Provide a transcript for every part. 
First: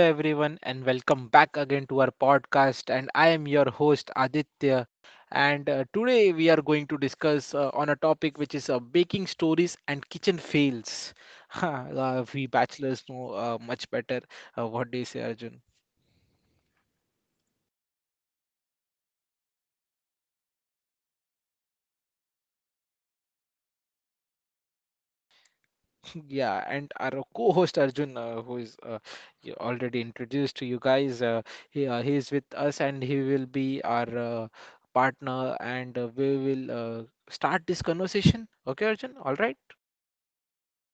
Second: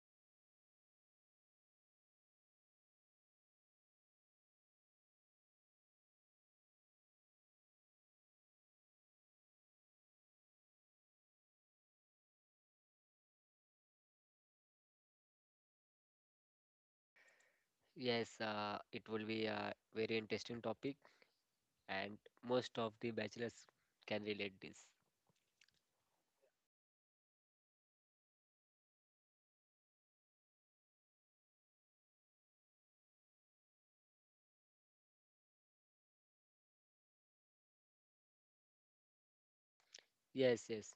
everyone, and welcome back again to our podcast. And I am your host Aditya. And Today we are going to discuss on a topic which is baking stories and kitchen fails. We bachelors know much better. What do you say, Arjun? Yes, it will be a very interesting topic, and most of the bachelors can relate this. Yeah, and our co-host Arjun, who is you already introduced to you guys, he is with us, and he will be our partner, and we will start this conversation. Okay, Arjun? All right. Yes, yes.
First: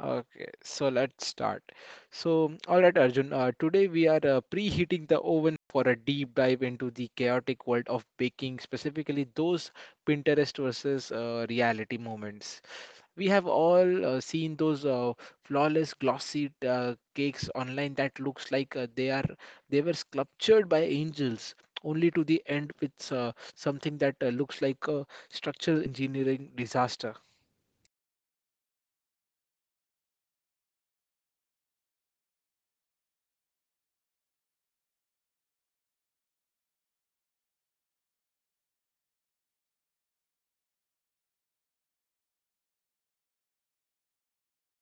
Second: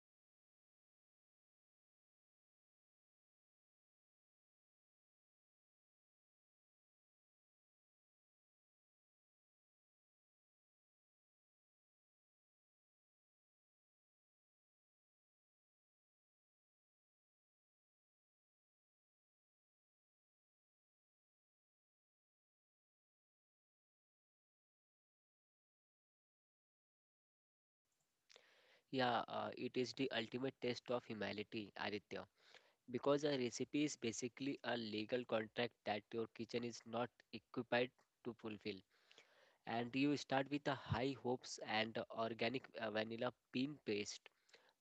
Okay, so let's start. So, all right, Arjun, today we are preheating the oven for a deep dive into the chaotic world of baking, specifically those Pinterest versus reality moments. We have all seen those flawless glossy cakes online that looks like they were sculptured by angels, only to the end with something that looks like a structural engineering disaster. Yeah, it is the ultimate test of humanity, Aditya. Because a recipe is basically a legal contract that your kitchen is not equipped to fulfill. And you start with a high hopes and organic vanilla bean paste.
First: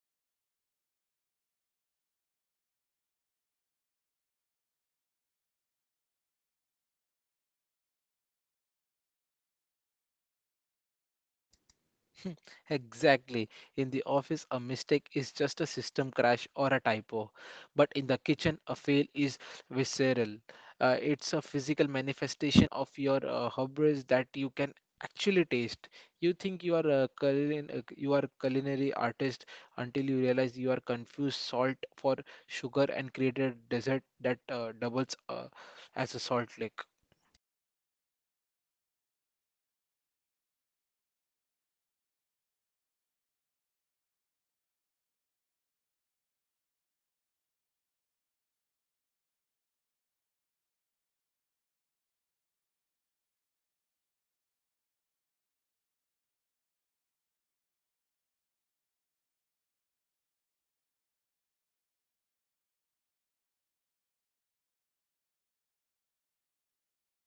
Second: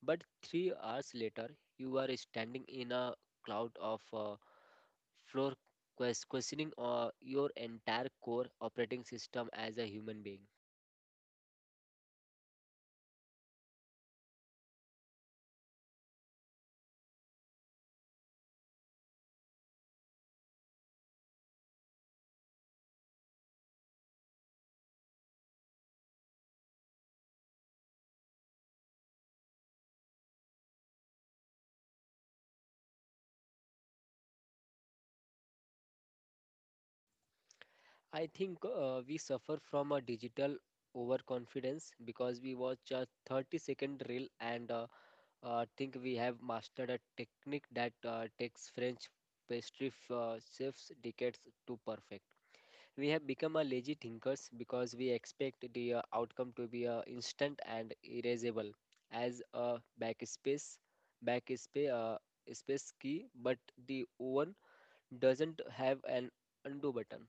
But 3 hours later, you are standing in a cloud of floor, questioning your entire core operating system as a human being. Exactly. In the office, a mistake is just a system crash or a typo. But in the kitchen, a fail is visceral. It's a physical manifestation of your hubris that you can actually taste. You think you are you are culinary artist until you realize you are confused salt for sugar and created a dessert that doubles as a salt lick. I think we suffer from a digital overconfidence because we watch a 30-second reel and think we have mastered a technique that takes French pastry chefs decades to perfect. We have become a lazy thinkers because we expect the outcome to be instant and erasable as a backspace space key, but the oven doesn't have an undo button.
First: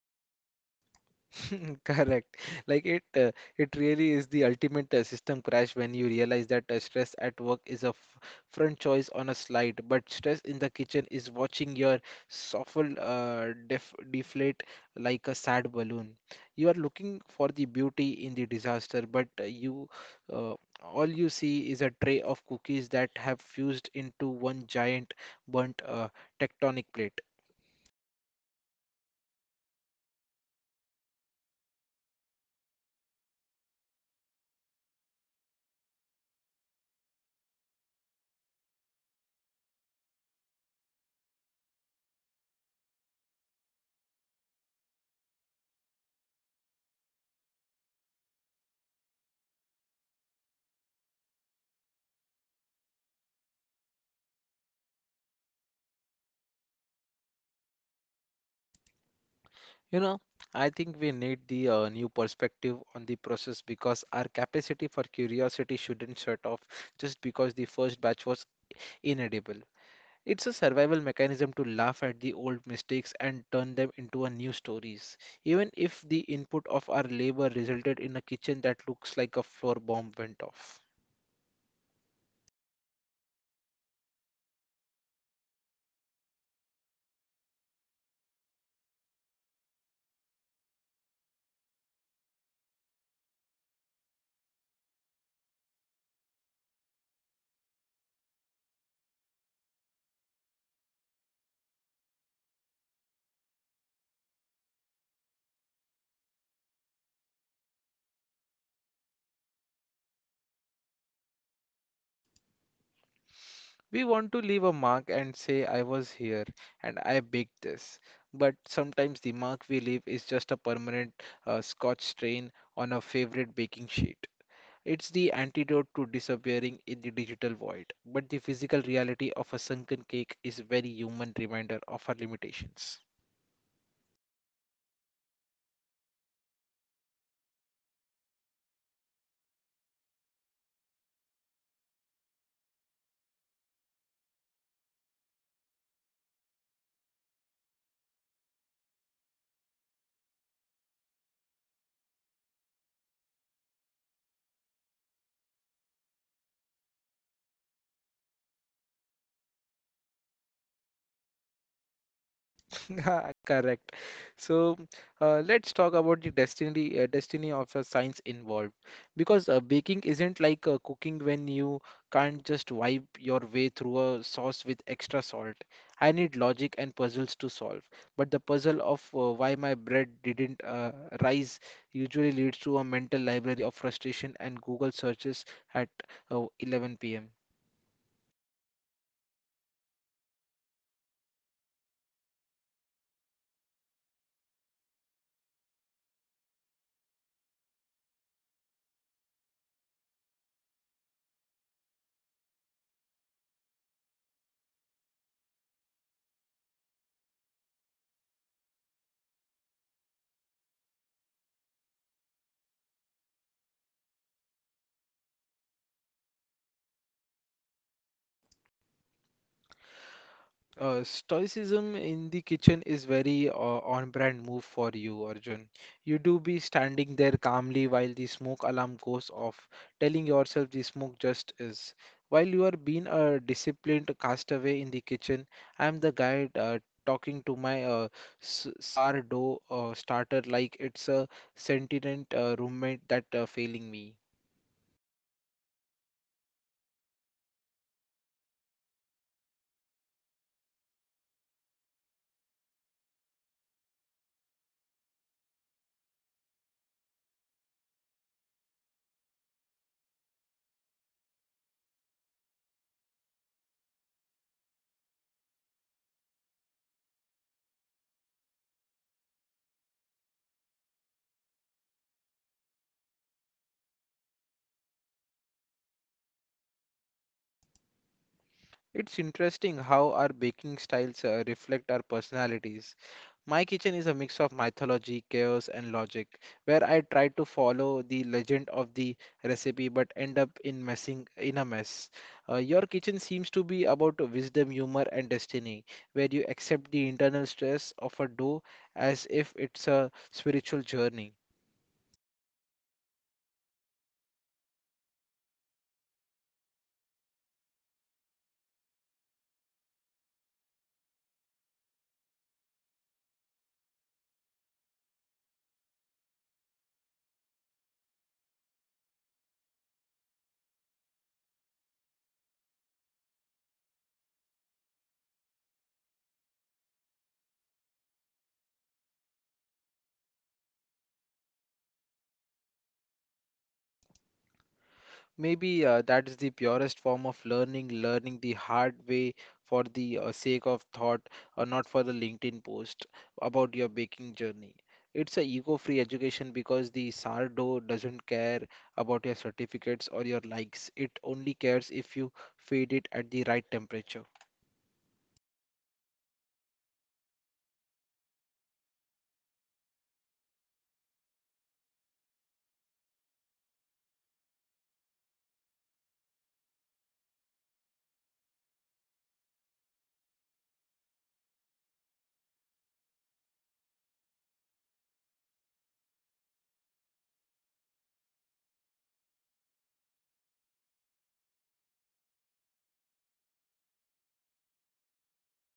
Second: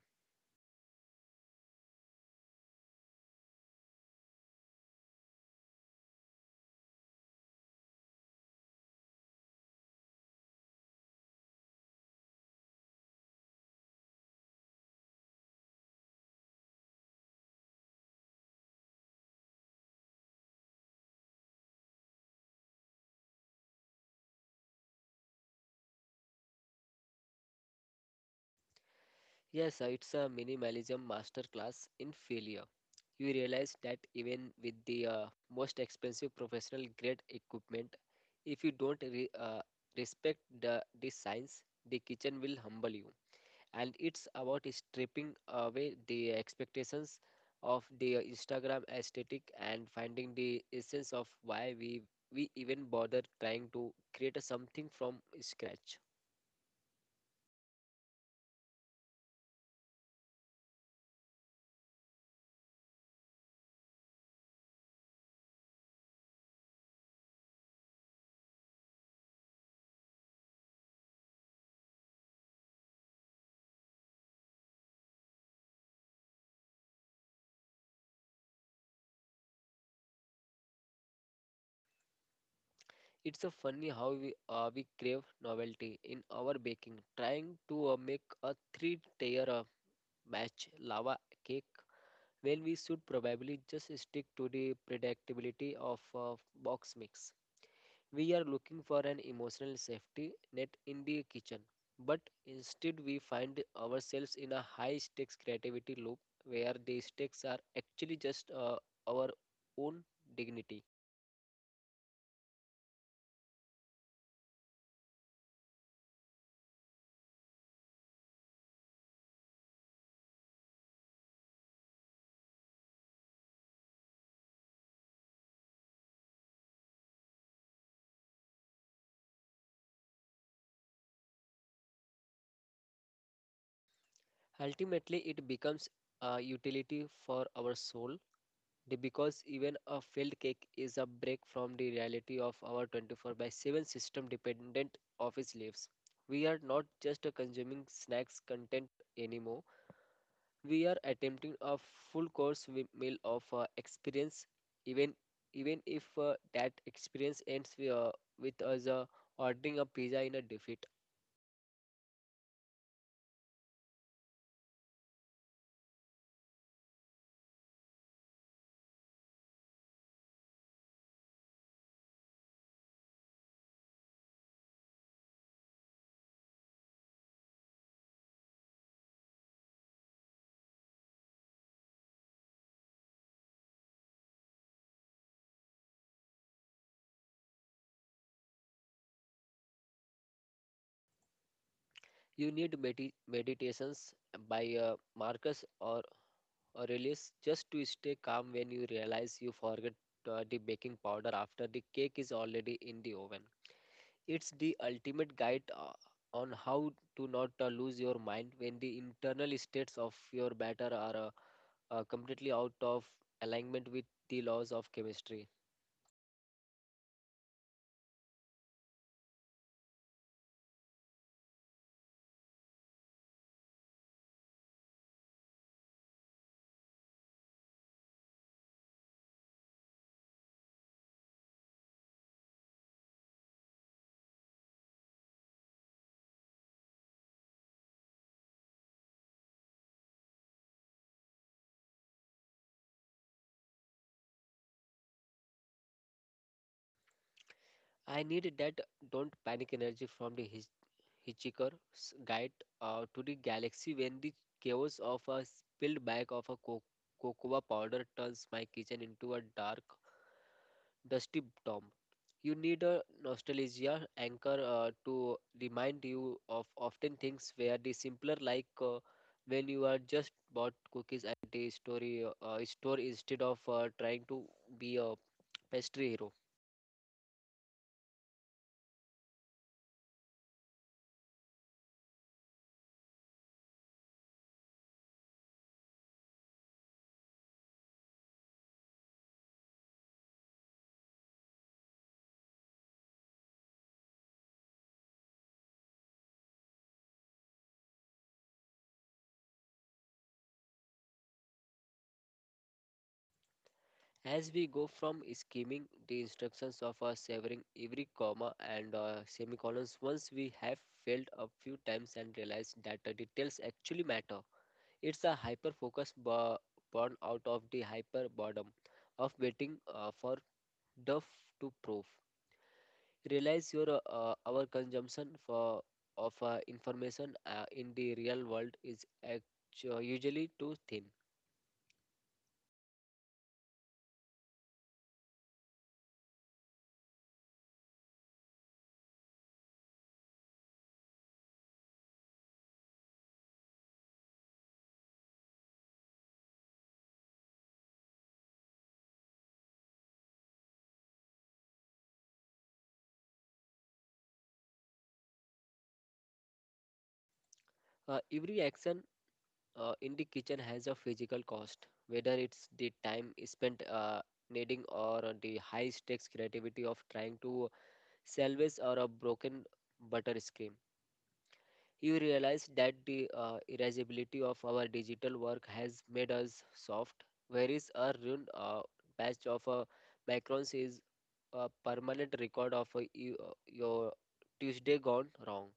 Correct. Like it, uh, it really is the ultimate system crash when you realize that stress at work is front choice on a slide, but stress in the kitchen is watching your soffle deflate like a sad balloon. You are looking for the beauty in the disaster, but uh, all you see is a tray of cookies that have fused into one giant burnt tectonic plate. Yes, it's a minimalism masterclass in failure. You realize that even with the most expensive professional grade equipment, if you don't respect the science, the kitchen will humble you. And it's about stripping away the expectations of the Instagram aesthetic and finding the essence of why we even bother trying to create a something from scratch. You know, I think we need the new perspective on the process because our capacity for curiosity shouldn't shut off just because the first batch was inedible. It's a survival mechanism to laugh at the old mistakes and turn them into a new stories. Even if the input of our labor resulted in a kitchen that looks like a floor bomb went off. It's so funny how we crave novelty in our baking, trying to make a three-tier match lava cake when we should probably just stick to the predictability of box mix. We are looking for an emotional safety net in the kitchen, but instead we find ourselves in a high stakes creativity loop where the stakes are actually just our own dignity. We want to leave a mark and say, I was here and I baked this. But sometimes the mark we leave is just a permanent scotch stain on a favorite baking sheet. It's the antidote to disappearing in the digital void, but the physical reality of a sunken cake is very human reminder of our limitations. Ultimately, it becomes a utility for our soul because even a failed cake is a break from the reality of our 24 by 7 system dependent office lives. We are not just consuming snacks content anymore. We are attempting a full course meal of experience, even even if that experience ends with us ordering a pizza in a defeat. Correct. So let's talk about the destiny of a science involved because baking isn't like cooking when you can't just wipe your way through a sauce with extra salt. I need logic and puzzles to solve, but the puzzle of why my bread didn't rise usually leads to a mental library of frustration and Google searches at 11 p.m. You need meditations by Marcus or Aurelius just to stay calm when you realize you forget the baking powder after the cake is already in the oven. It's the ultimate guide on how to not lose your mind when the internal states of your batter are completely out of alignment with the laws of chemistry. Stoicism in the kitchen is very on-brand move for you, Arjun. You do be standing there calmly while the smoke alarm goes off, telling yourself the smoke just is. While you are being a disciplined castaway in the kitchen, I am the guy talking to my sourdough starter like it's a sentient roommate that failing me. I need that don't panic energy from the hitchhiker's guide to the galaxy when the chaos of a spilled bag of a cocoa powder turns my kitchen into a dark, dusty tomb. You need a nostalgia anchor to remind you of often things where the simpler, like when you are just bought cookies at the story store instead of trying to be a pastry hero. It's interesting how our baking styles reflect our personalities. My kitchen is a mix of mythology, chaos, and logic, where I try to follow the legend of the recipe but end up in messing in a mess. Your kitchen seems to be about wisdom, humor, and destiny, where you accept the internal stress of a dough as if it's a spiritual journey. As we go from skimming the instructions of our severing every comma and semicolons, once we have failed a few times and realized that the details actually matter, it's a hyper focus born out of the hyper boredom of waiting for duff to prove. Realize your our consumption for of information in the real world is usually too thin. Maybe that is the purest form of learning, learning the hard way for the sake of thought, or not for the LinkedIn post about your baking journey. It's a ego-free education because the sourdough doesn't care about your certificates or your likes. It only cares if you feed it at the right temperature. Every action in the kitchen has a physical cost, whether it's the time spent kneading or the high stakes creativity of trying to salvage or a broken butter screen. You realize that the erasability of our digital work has made us soft, whereas a ruined batch of macarons is a permanent record of your Tuesday gone wrong.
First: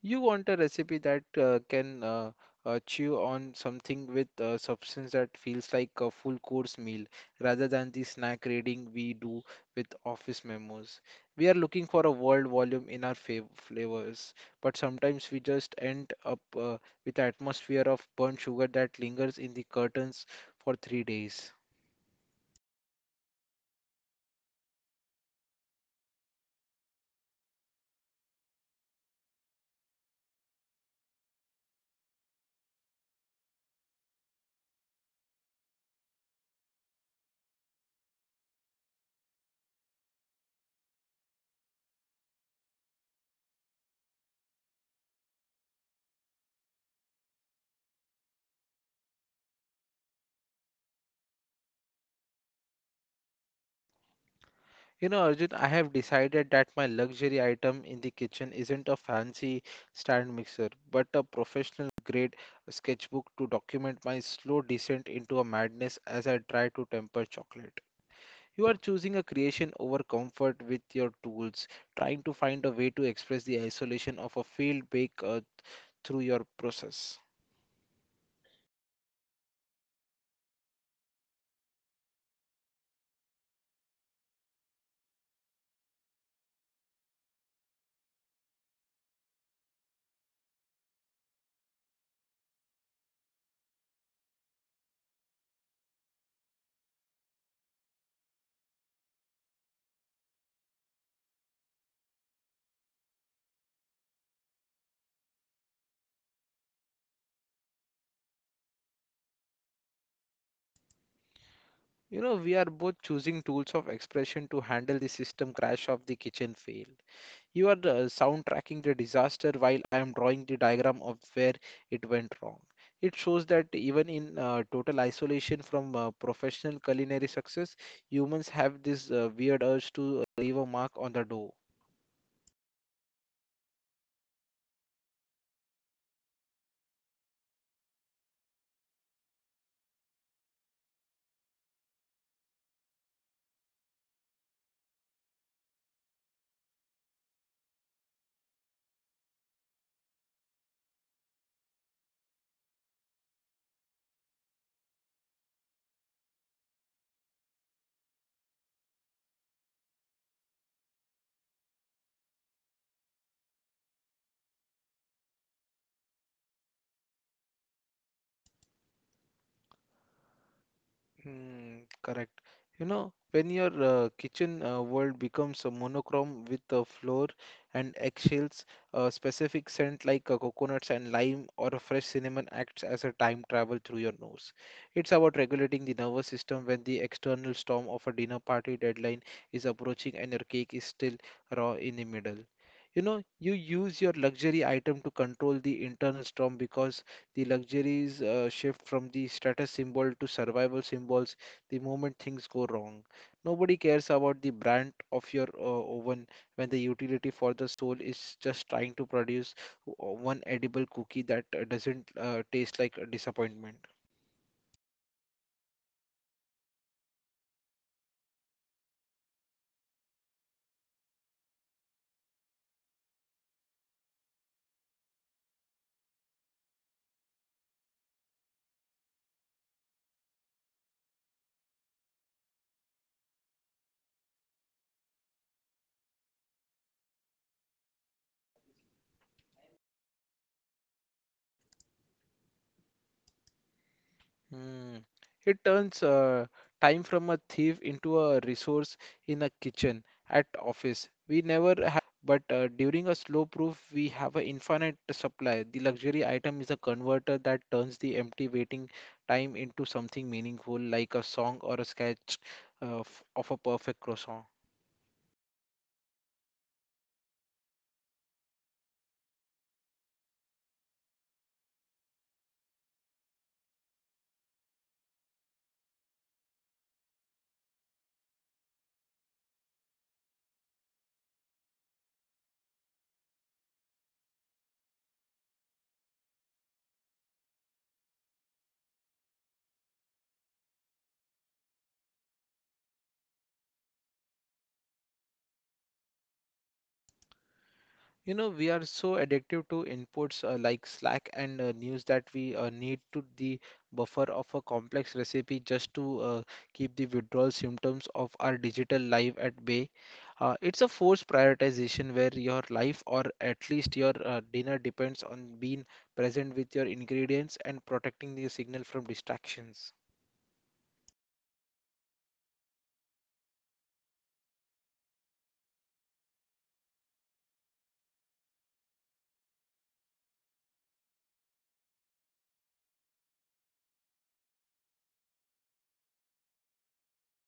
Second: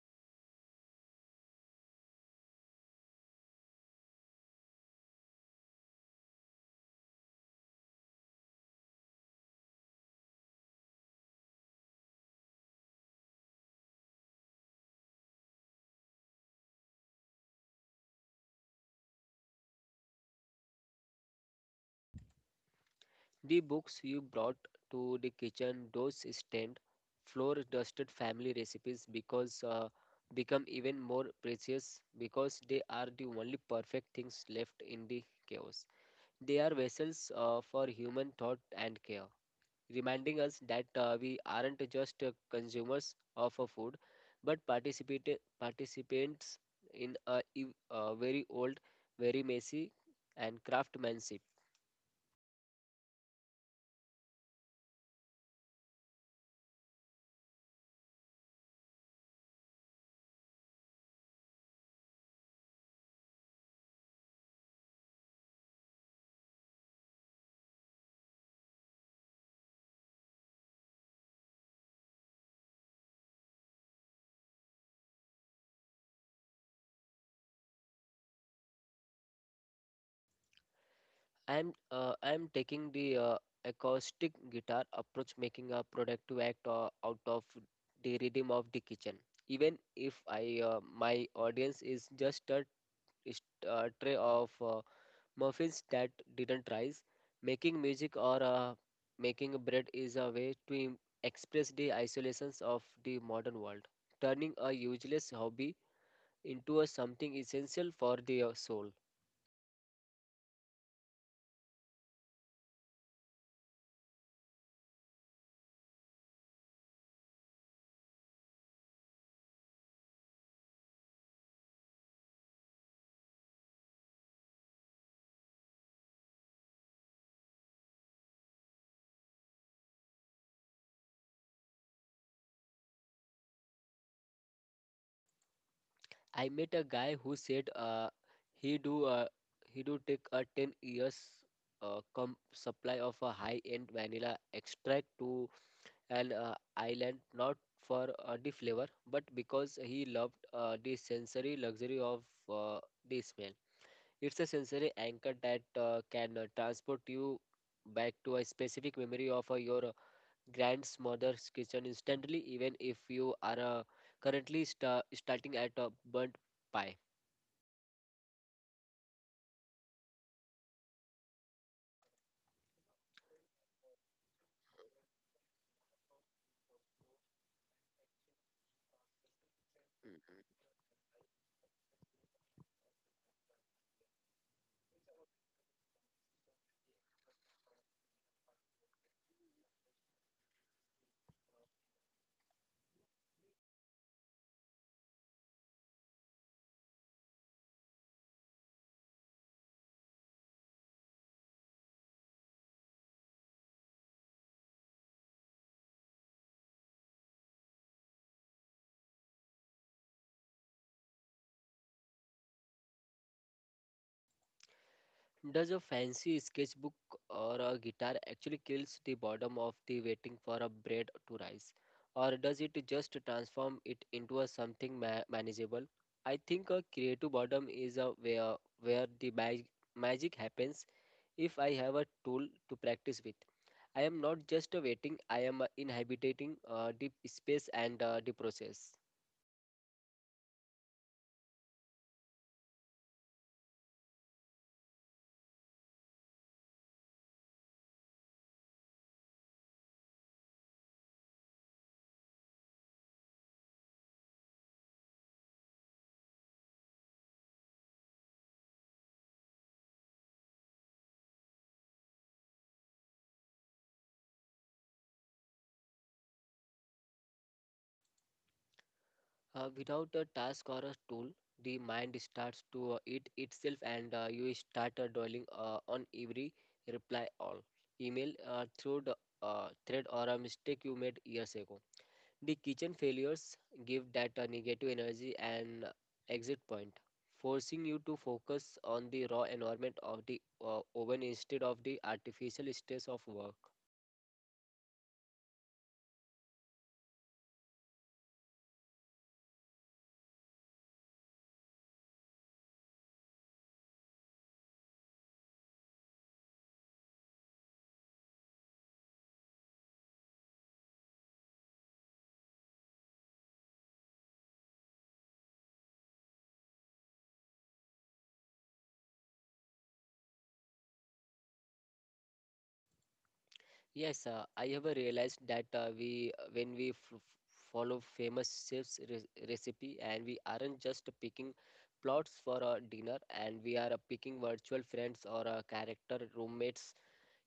You want a recipe that can chew on something with substance that feels like a full course meal rather than the snack raiding we do with office memos. We are looking for a world volume in our flavors, but sometimes we just end up with atmosphere of burnt sugar that lingers in the curtains for 3 days. The books you brought to the kitchen, those stand floor dusted family recipes because become even more precious because they are the only perfect things left in the chaos. They are vessels for human thought and care, reminding us that we aren't just consumers of a food, but participate participants in a very old, very messy and craftsmanship. You know, Arjun, I have decided that my luxury item in the kitchen isn't a fancy stand mixer, but a professional grade sketchbook to document my slow descent into a madness as I try to temper chocolate. You are choosing a creation over comfort with your tools, trying to find a way to express the isolation of a field bake through your process. I'm taking the acoustic guitar approach, making a productive act out of the rhythm of the kitchen. Even if I my audience is a tray of muffins that didn't rise, making music or making bread is a way to express the isolations of the modern world, turning a useless hobby into a something essential for the soul. You know, we are both choosing tools of expression to handle the system crash of the kitchen fail. You are soundtracking the disaster while I am drawing the diagram of where it went wrong. It shows that even in total isolation from professional culinary success, humans have this weird urge to leave a mark on the dough. I met a guy who said he do uh, he do take a 10 years supply of a high-end vanilla extract to an island, not for the flavor but because he loved the sensory luxury of uh, the smell. It's a sensory anchor that can transport you back to a specific memory of your grandmother's kitchen instantly, even if you are currently starting at a burnt pie. Hmm, correct. You know, when your kitchen world becomes a monochrome with a floor and eggshells, a specific scent like a coconuts and lime or a fresh cinnamon acts as a time travel through your nose. It's about regulating the nervous system when the external storm of a dinner party deadline is approaching and your cake is still raw in the middle. You know, you use your luxury item to control the internal storm because the luxuries shift from the status symbol to survival symbols the moment things go wrong. Nobody cares about the brand of your oven when the utility for the soul is just trying to produce one edible cookie that doesn't taste like a disappointment. Does a fancy sketchbook or a guitar actually kills the boredom of the waiting for a bread to rise? Or does it just transform it into a something manageable? I think a creative boredom is a where the magic happens if I have a tool to practice with. I am not just a waiting, I am inhabiting the space and the process. Hmm. It turns time from a thief into a resource in a kitchen at office. We never have, but during a slow proof, we have an infinite supply. The luxury item is a converter that turns the empty waiting time into something meaningful, like a song or a sketch of a perfect croissant. Without a task or a tool, the mind starts to eat itself, and you start dwelling on every reply all email through the thread or a mistake you made years ago. The kitchen failures give that negative energy an exit point, forcing you to focus on the raw environment of the oven instead of the artificial stress of work. You know, we are so addictive to inputs like Slack and news that we need to the buffer of a complex recipe just to keep the withdrawal symptoms of our digital life at bay. It's a forced prioritization where your life or at least your dinner depends on being present with your ingredients and protecting the signal from distractions. Yes, I have realized that we when we follow famous chefs' re recipe, and we aren't just picking plots for a dinner, and we are picking virtual friends or character roommates.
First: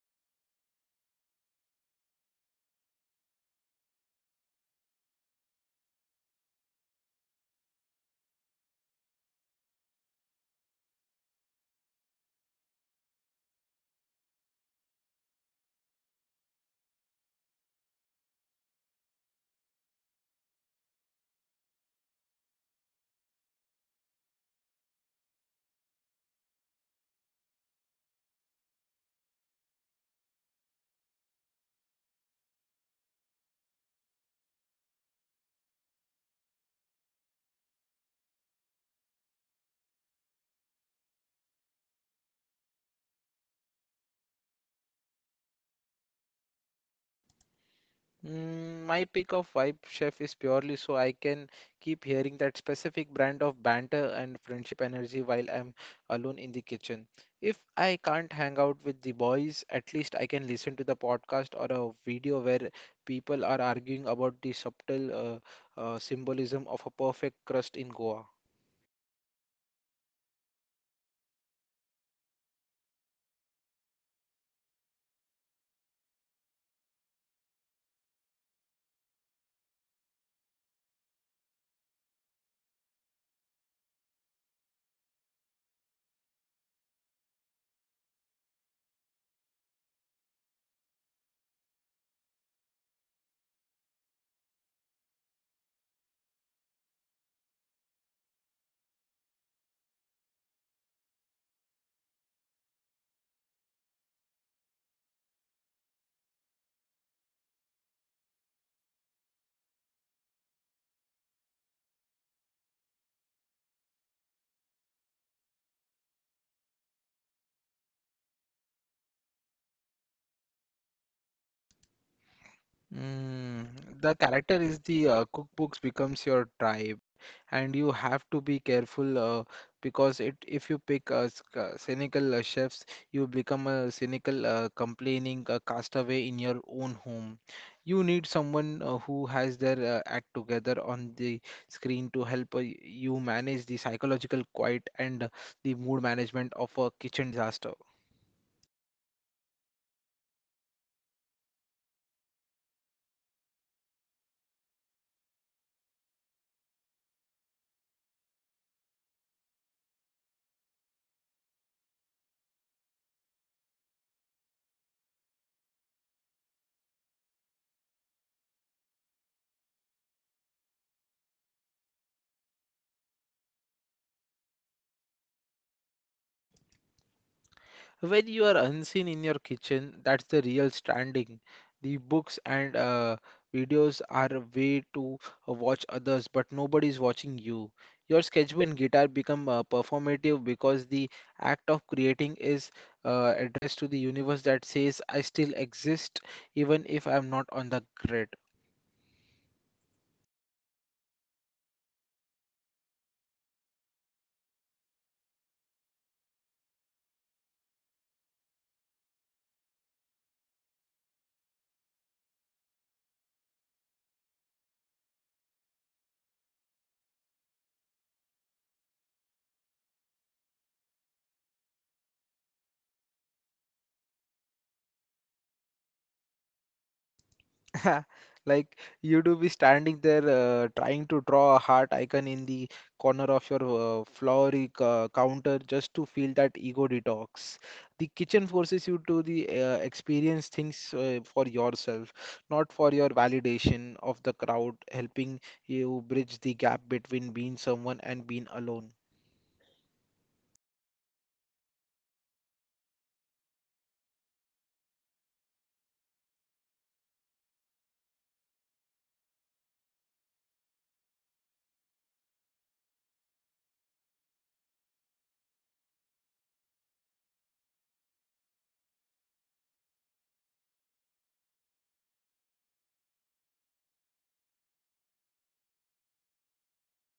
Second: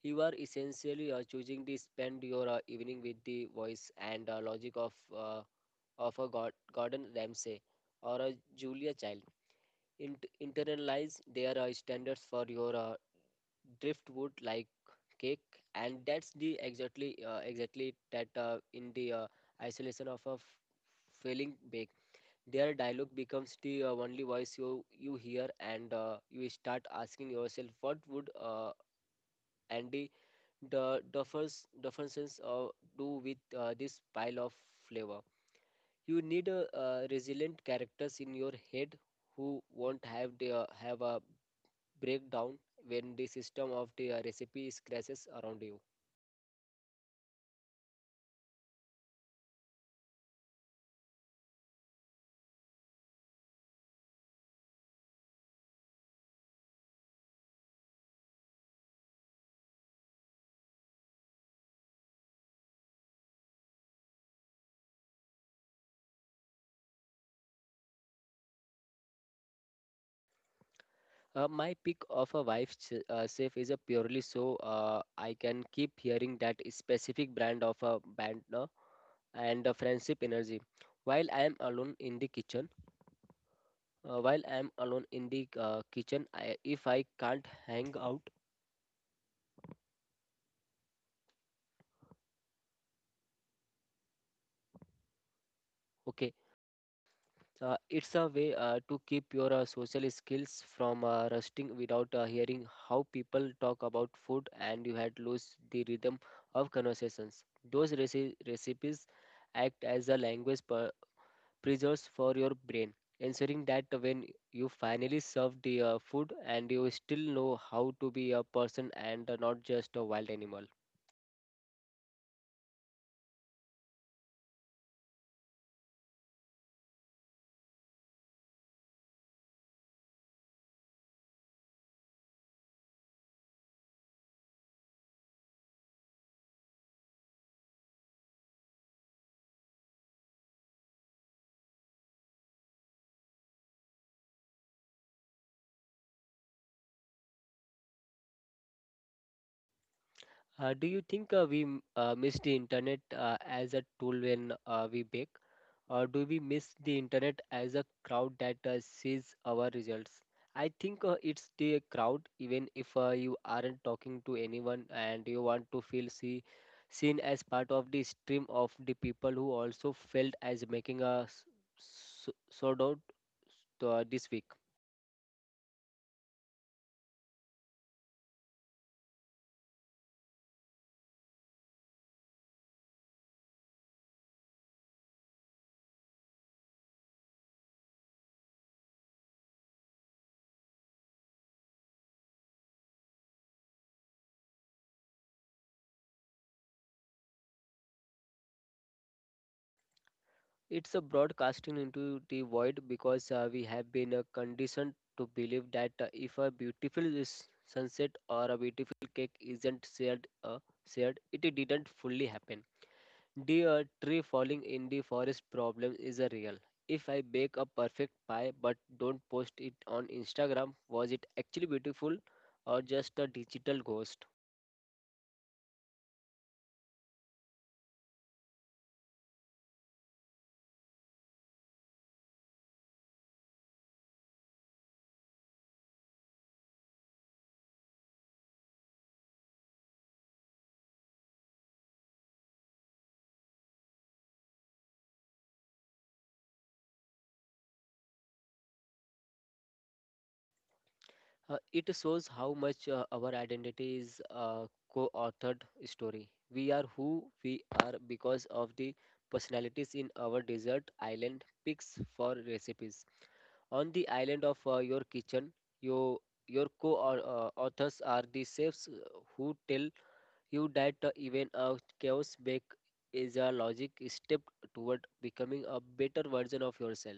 You are essentially choosing to spend your evening with the voice and logic uh, of a God Gordon Ramsay or a Julia Child. Int Internalize their standards for your driftwood like cake, and that's the exactly exactly that. In the isolation of a failing bake, their dialogue becomes the only voice you hear, and you start asking yourself, what would Andy the first uh, do with this pile of flavor? You need resilient characters in your head who won't have a breakdown when the system of the recipe is crashes around you. Mm, my pick of Vibe Chef is purely so I can keep hearing that specific brand of banter and friendship energy while I'm alone in the kitchen. If I can't hang out with the boys, at least I can listen to the podcast or a video where people are arguing about the subtle symbolism of a perfect crust in Goa. My pick of a wife safe is a purely so I can keep hearing that specific brand of a band no? And a friendship energy. While I am alone in the kitchen, while I am alone in the kitchen, I, if I can't hang out, okay, it's a way to keep your social skills from rusting without hearing how people talk about food and you had lose the rhythm of conversations. Those recipes act as a language per preserves for your brain, ensuring that when you finally serve the food and you still know how to be a person and not just a wild animal. Mm, the character is the cookbooks becomes your tribe. And you have to be careful because it if you pick cynical chefs, you become a cynical, complaining castaway in your own home. You need someone who has their act together on the screen to help you manage the psychological quiet and the mood management of a kitchen disaster. Do you think we miss the internet as a tool when we bake, or do we miss the internet as a crowd that sees our results? I think it's the crowd, even if you aren't talking to anyone and you want to feel seen as part of the stream of the people who also felt as making a sold out this week. When you are unseen in your kitchen, that's the real standing. The books and videos are a way to watch others, but nobody's watching you. Your sketchbook and guitar become performative because the act of creating is addressed to the universe that says, I still exist even if I'm not on the grid. It's a broadcasting into the void because we have been conditioned to believe that if a beautiful sunset or a beautiful cake isn't shared, it didn't fully happen. The tree falling in the forest problem is a real. If I bake a perfect pie but don't post it on Instagram, was it actually beautiful, or just a digital ghost? Like you do be standing there trying to draw a heart icon in the corner of your counter just to feel that ego detox. The kitchen forces you to the experience things for yourself, not for your validation of the crowd, helping you bridge the gap between being someone and being alone. It shows how much our identity is a co-authored story. We are who we are because of the personalities in our desert island picks for recipes. On the island of your kitchen, your your co-authors are the chefs who tell you that even a chaos bake is a logic step toward becoming a better version of yourself.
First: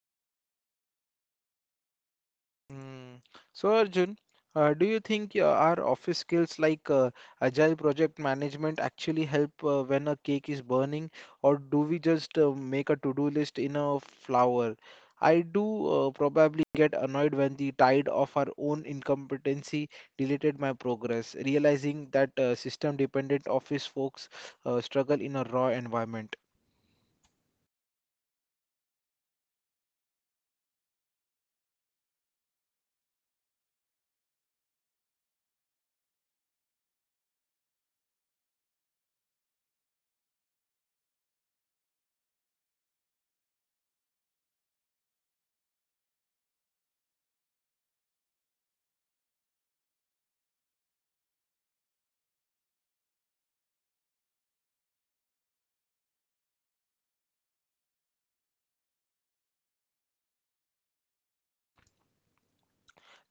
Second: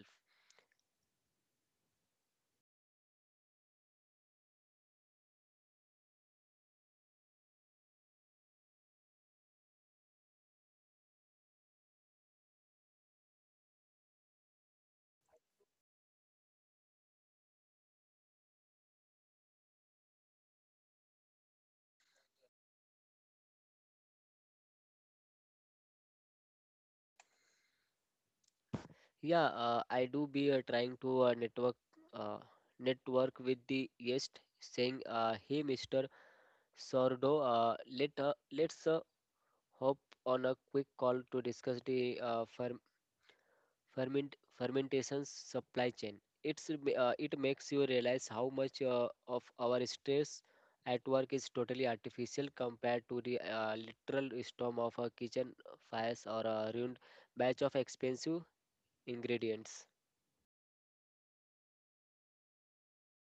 Mm. So Arjun, do you think our office skills like agile project management actually help when a cake is burning, or do we just make a to-do list in a flower? I do probably get annoyed when the tide of our own incompetency deleted my progress, realizing that system-dependent office folks struggle in a raw environment. Yeah, I do be trying to uh, network with the guest, saying, "Hey, Mister Sordo, let's hop on a quick call to discuss the fermentation supply chain. It makes you realize how much of our stress at work is totally artificial compared to the literal storm of a kitchen fires or a ruined batch of expensive ingredients."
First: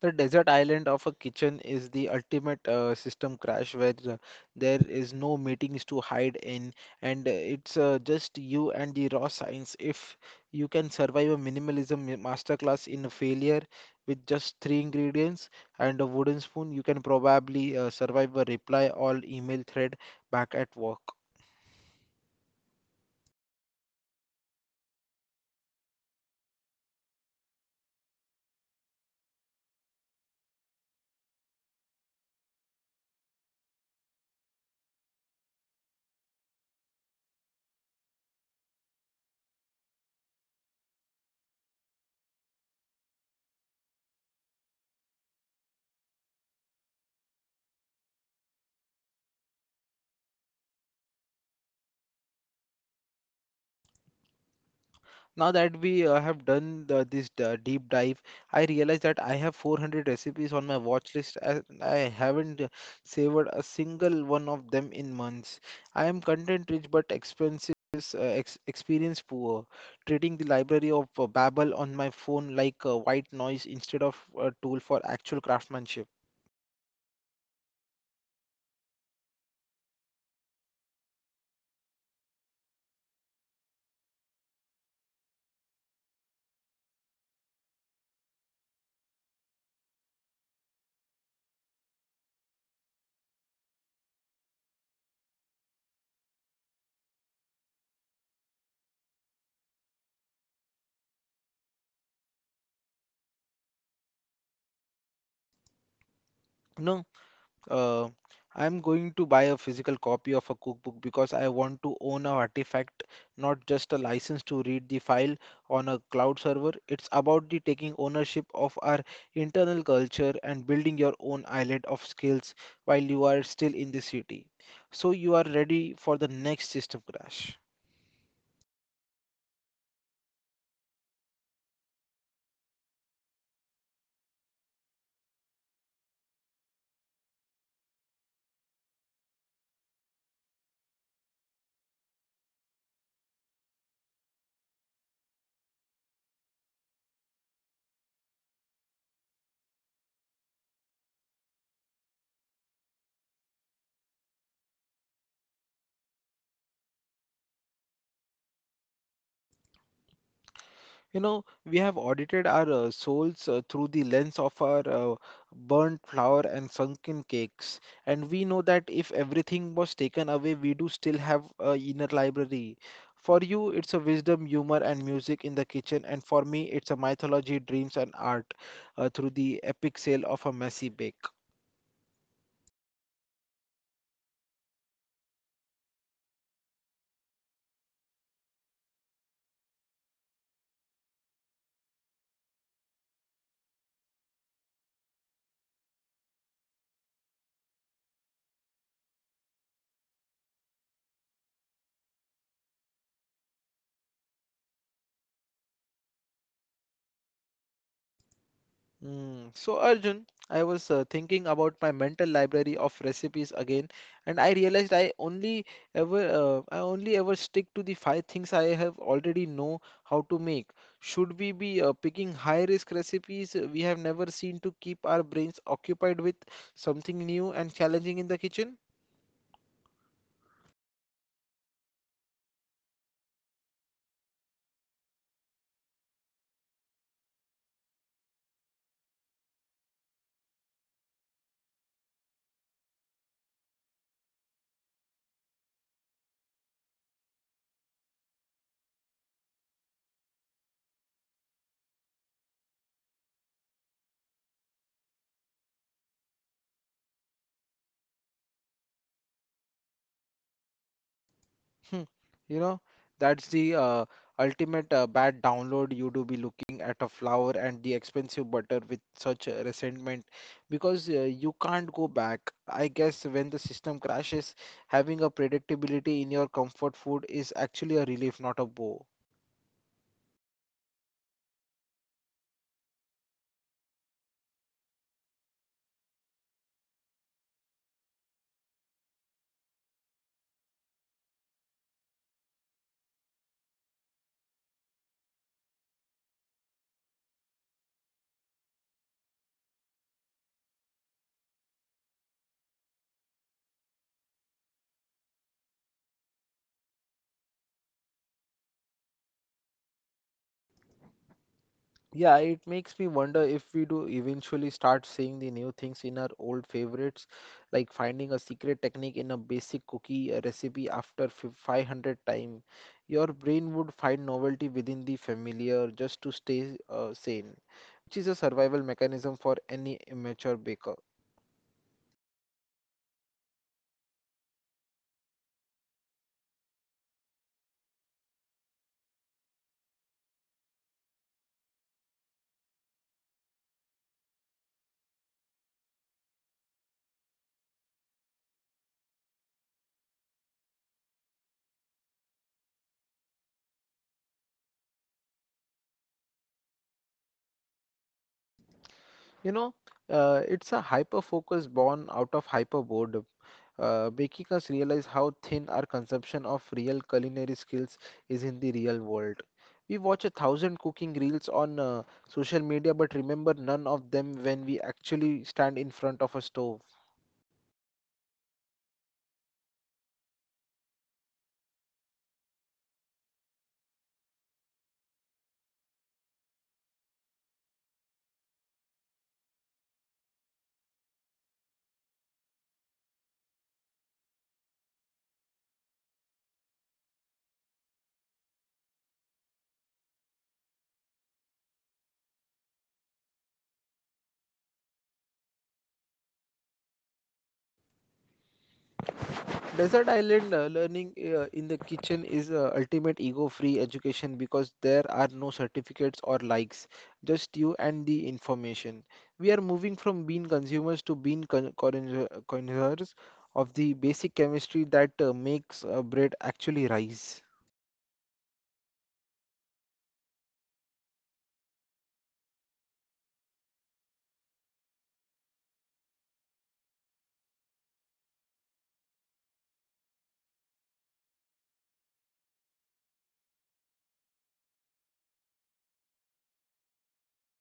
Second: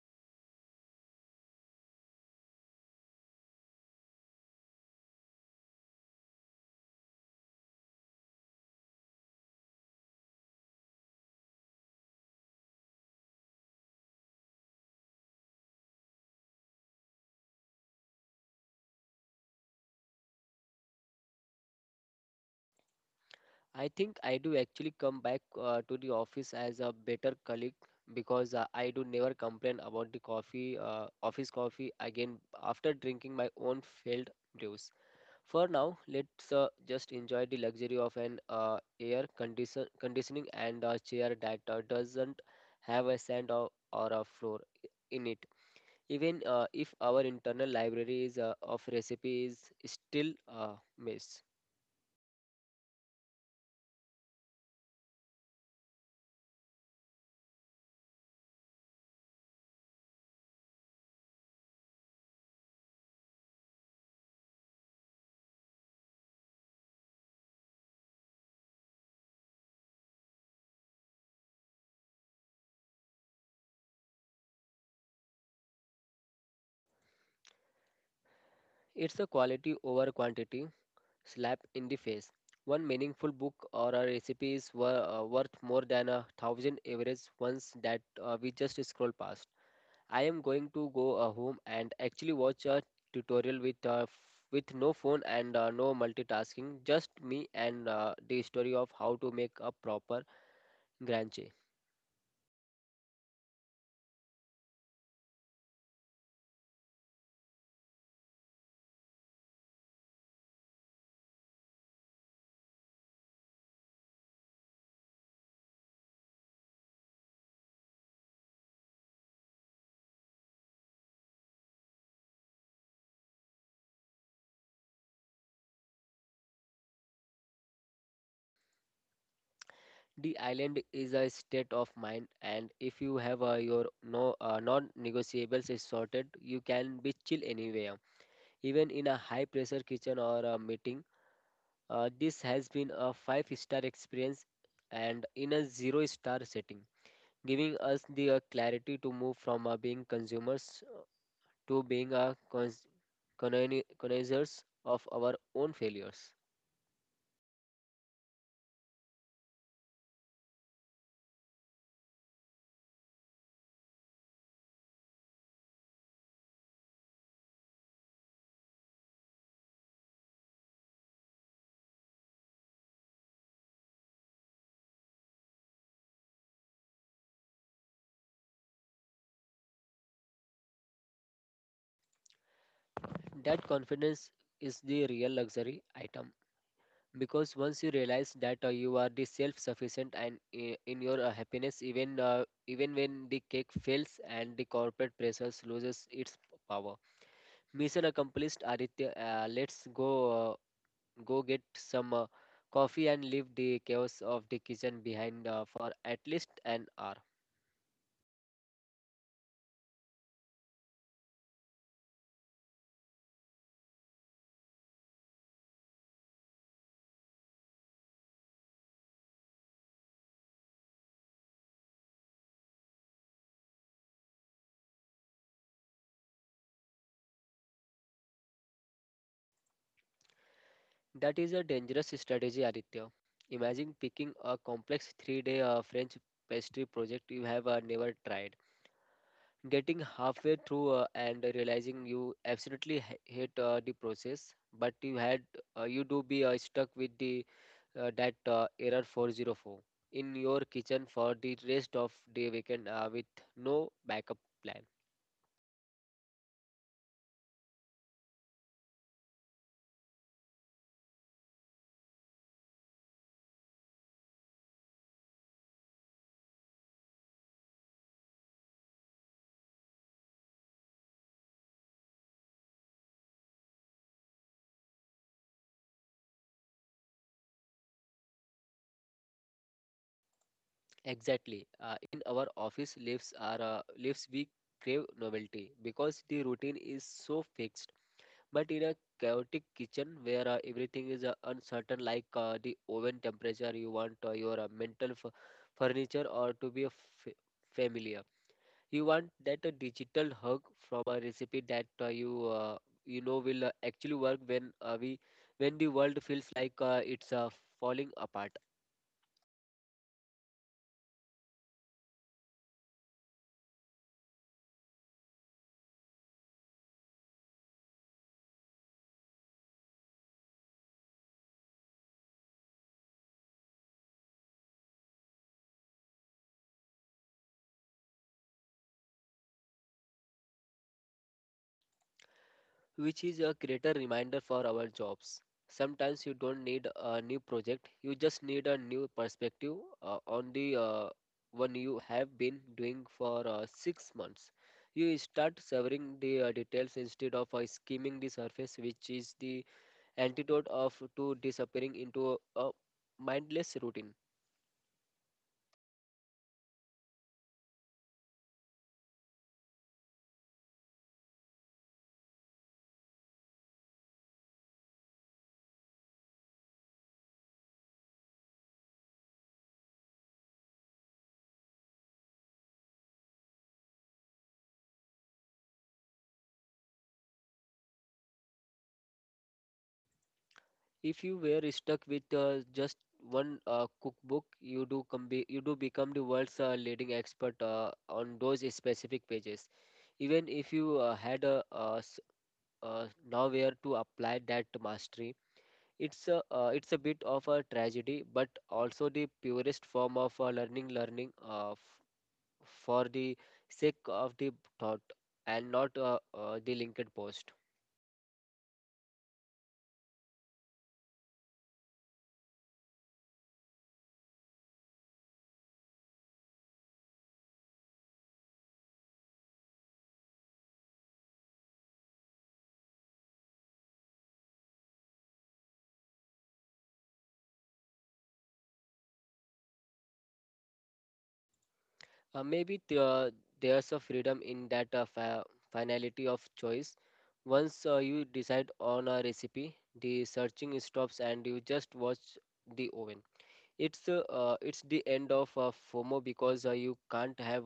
The desert island of a kitchen is the ultimate system crash where there is no meetings to hide in, and it's just you and the raw science. If you can survive a minimalism masterclass in failure with just 3 ingredients and a wooden spoon, you can probably survive a reply all email thread back at work. I think I do actually come back to the office as a better colleague because I do never complain about the office coffee again after drinking my own failed brews. For now, let's just enjoy the luxury of an air conditioning and a chair that doesn't have a sand or a floor in it. Even if our internal library of recipes is still a mess. Now that we have done this deep dive, I realize that I have 400 recipes on my watch list, and I haven't savored a single one of them in months. I am content rich but experience poor, treating the library of Babel on my phone like a white noise instead of a tool for actual craftsmanship. It's a quality over quantity slap in the face. One meaningful book or a recipe is worth more than a thousand average ones that we just scroll past. I am going to go home and actually watch a tutorial with no phone and no multitasking, just me and the story of how to make a proper granche. No. Uh, I'm going to buy a physical copy of a cookbook because I want to own an artifact, not just a license to read the file on a cloud server. It's about the taking ownership of our internal culture and building your own island of skills while you are still in the city. So you are ready for the next system crash. The island is a state of mind, and if you have your no non-negotiables is sorted, you can be chill anywhere, even in a high pressure kitchen or a meeting. This has been a five-star experience and in a zero star setting, giving us the clarity to move from being consumers to being a connoisseurs of our own failures. You know, we have audited our souls through the lens of our burnt flour and sunken cakes, and we know that if everything was taken away, we do still have a inner library. For you, it's a wisdom, humor, and music in the kitchen, and for me, it's a mythology, dreams, and art through the epic sale of a messy bake. That confidence is the real luxury item because once you realize that you are the self-sufficient and in your happiness, even when the cake fails and the corporate pressures loses its power. Mission accomplished, Aditya. Uh, let's go uh, go get some coffee and leave the chaos of the kitchen behind for at least an hour. Mm. So Arjun, I was thinking about my mental library of recipes again, and I realized I only ever stick to the five things I have already know how to make. Should we be picking high risk recipes we have never seen to keep our brains occupied with something new and challenging in the kitchen? That is a dangerous strategy, Aditya. Imagine picking a complex three-day French pastry project you have never tried, getting halfway through and realizing you absolutely hate the process, but you do be stuck with the that error 404 in your kitchen for the rest of the weekend with no backup plan. Hmm. You know, that's the ultimate bad download. You do be looking at a flower and the expensive butter with such a resentment because you can't go back. I guess when the system crashes, having a predictability in your comfort food is actually a relief, not a blow. Exactly. In our office lives we crave novelty because the routine is so fixed. But in a chaotic kitchen where everything is uncertain, like the oven temperature, you want your mental furniture or to be a f- familiar. You want that a digital hug from a recipe that you know will actually work when the world feels like it's falling apart, Yeah, it makes me wonder if we do eventually start seeing the new things in our old favorites, like finding a secret technique in a basic cookie recipe after 500 time. Your brain would find novelty within the familiar just to stay sane, which is a survival mechanism for any immature baker. which is a greater reminder for our jobs. Sometimes you don't need a new project, you just need a new perspective on the one you have been doing for 6 months. You start severing the details instead of skimming the surface, which is the antidote of to disappearing into a mindless routine. You know, it's a hyper focus born out of hyper boredom, making us realize how thin our consumption of real culinary skills is in the real world. We watch a thousand cooking reels on social media, but remember none of them when we actually stand in front of a stove. If you were stuck with just one cookbook, you do become the world's leading expert on those specific pages. Even if you had nowhere to apply that mastery. It's a bit of a tragedy, but also the purest form of learning. Learning for the sake of the thought and not the linked post. Desert Island learning in the kitchen is ultimate ego-free education because there are no certificates or likes, just you and the information. We are moving from being consumers to being connoisseurs of the basic chemistry that makes bread actually rise. Maybe there's a freedom in that finality of choice. Once you decide on a recipe, the searching stops and you just watch the oven. It's the end of FOMO because you can't have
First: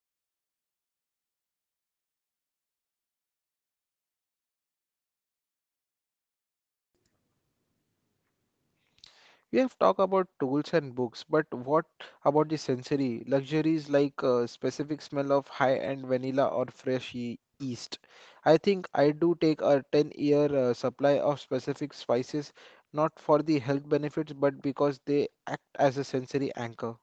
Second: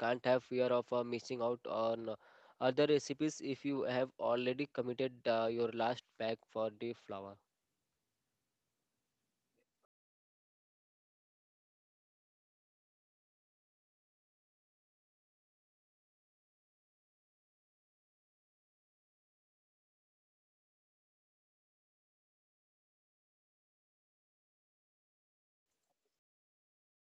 can't have fear of missing out on other recipes if you have already committed your last pack for the flour. We have talked about tools and books, but what about the sensory luxuries like specific smell of high-end vanilla or fresh yeast? I think I do take a 10-year supply of specific spices, not for the health benefits, but because they act as a sensory anchor.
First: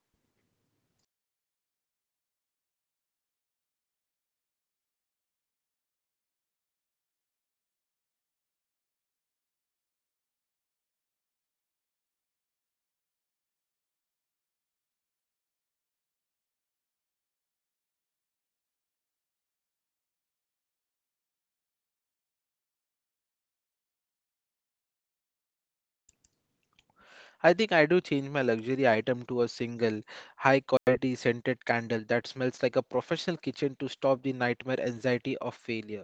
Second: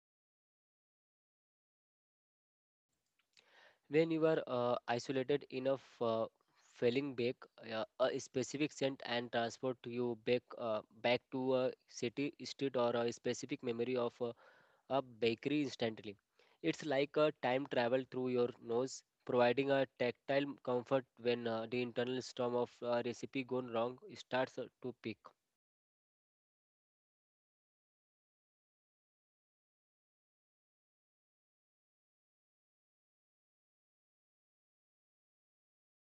When you are isolated enough, falling back, a specific scent and transport you back to a city, street, or a specific memory of a bakery instantly. It's like a time travel through your nose, providing a tactile comfort when the internal storm of a recipe gone wrong starts to peak. I think I do change my luxury item to a single high-quality scented candle that smells like a professional kitchen to stop the nightmare anxiety of failure.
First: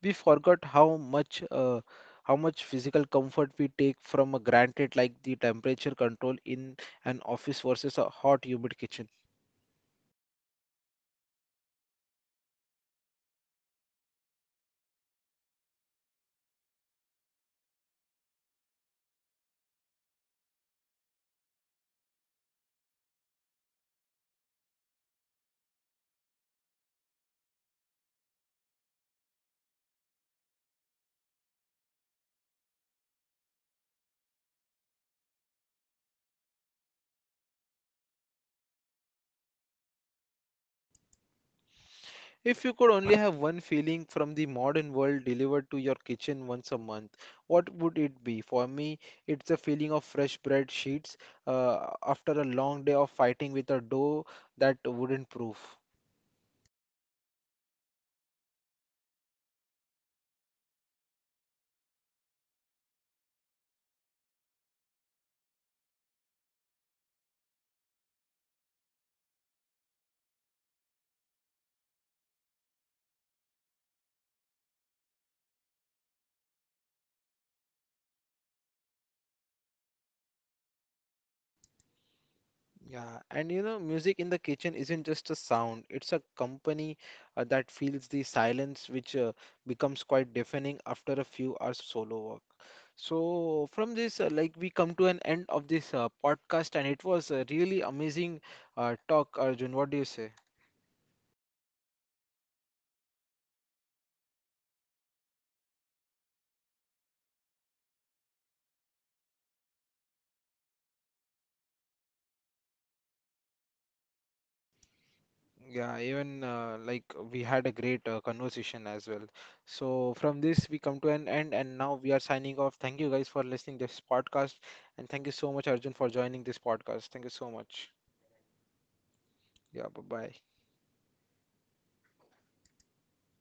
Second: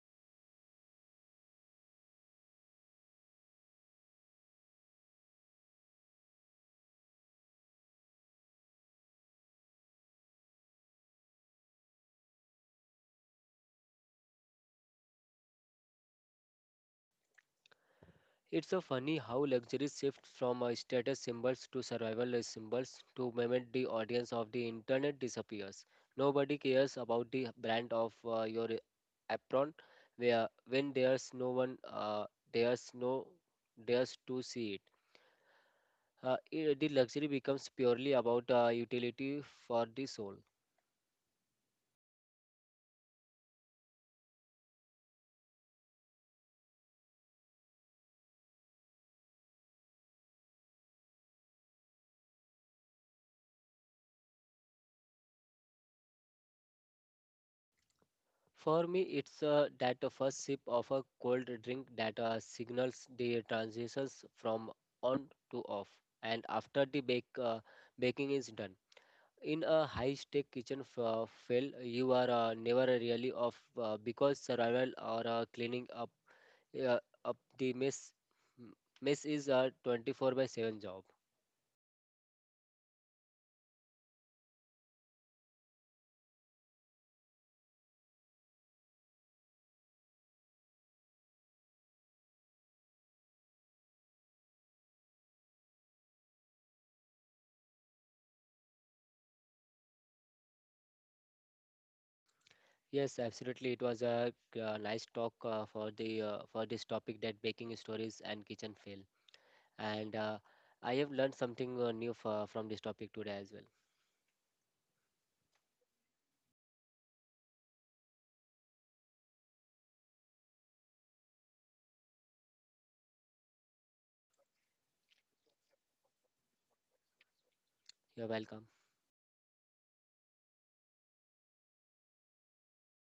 We forgot how much physical comfort we take from a granted, like the temperature control in an office versus a hot humid kitchen. It's so funny how luxury shifts from a status symbols to survival symbols to moment the audience of the internet disappears. Nobody cares about the brand of your apron where when there's no dares to see it. The luxury becomes purely about utility for the soul. If you could only have one feeling from the modern world delivered to your kitchen once a month, what would it be? For me, it's a feeling of fresh bread sheets after a long day of fighting with a dough that wouldn't proof. For me, it's that the first sip of a cold drink that signals the transitions from on to off, and after baking is done. In a high-stake kitchen fail, you are never really off because survival or cleaning uh, up the m- mess is a 24/7 job. Yeah, and you know, music in the kitchen isn't just a sound, it's a company that feels the silence, which becomes quite deafening after a few hours of solo work. So, from this, like, we come to an end of this podcast, and it was a really amazing talk, Arjun. What do you say? Yes, absolutely. It was a nice talk for this topic that baking stories and kitchen fail. And I have learned something new from this topic today as well. Yeah, even like, we had a great conversation as well. So from this we come to an end, and now we are signing off. Thank you guys for listening this podcast, and thank you so much Arjun for joining this podcast. Thank you so much. You're welcome. Yeah, bye bye.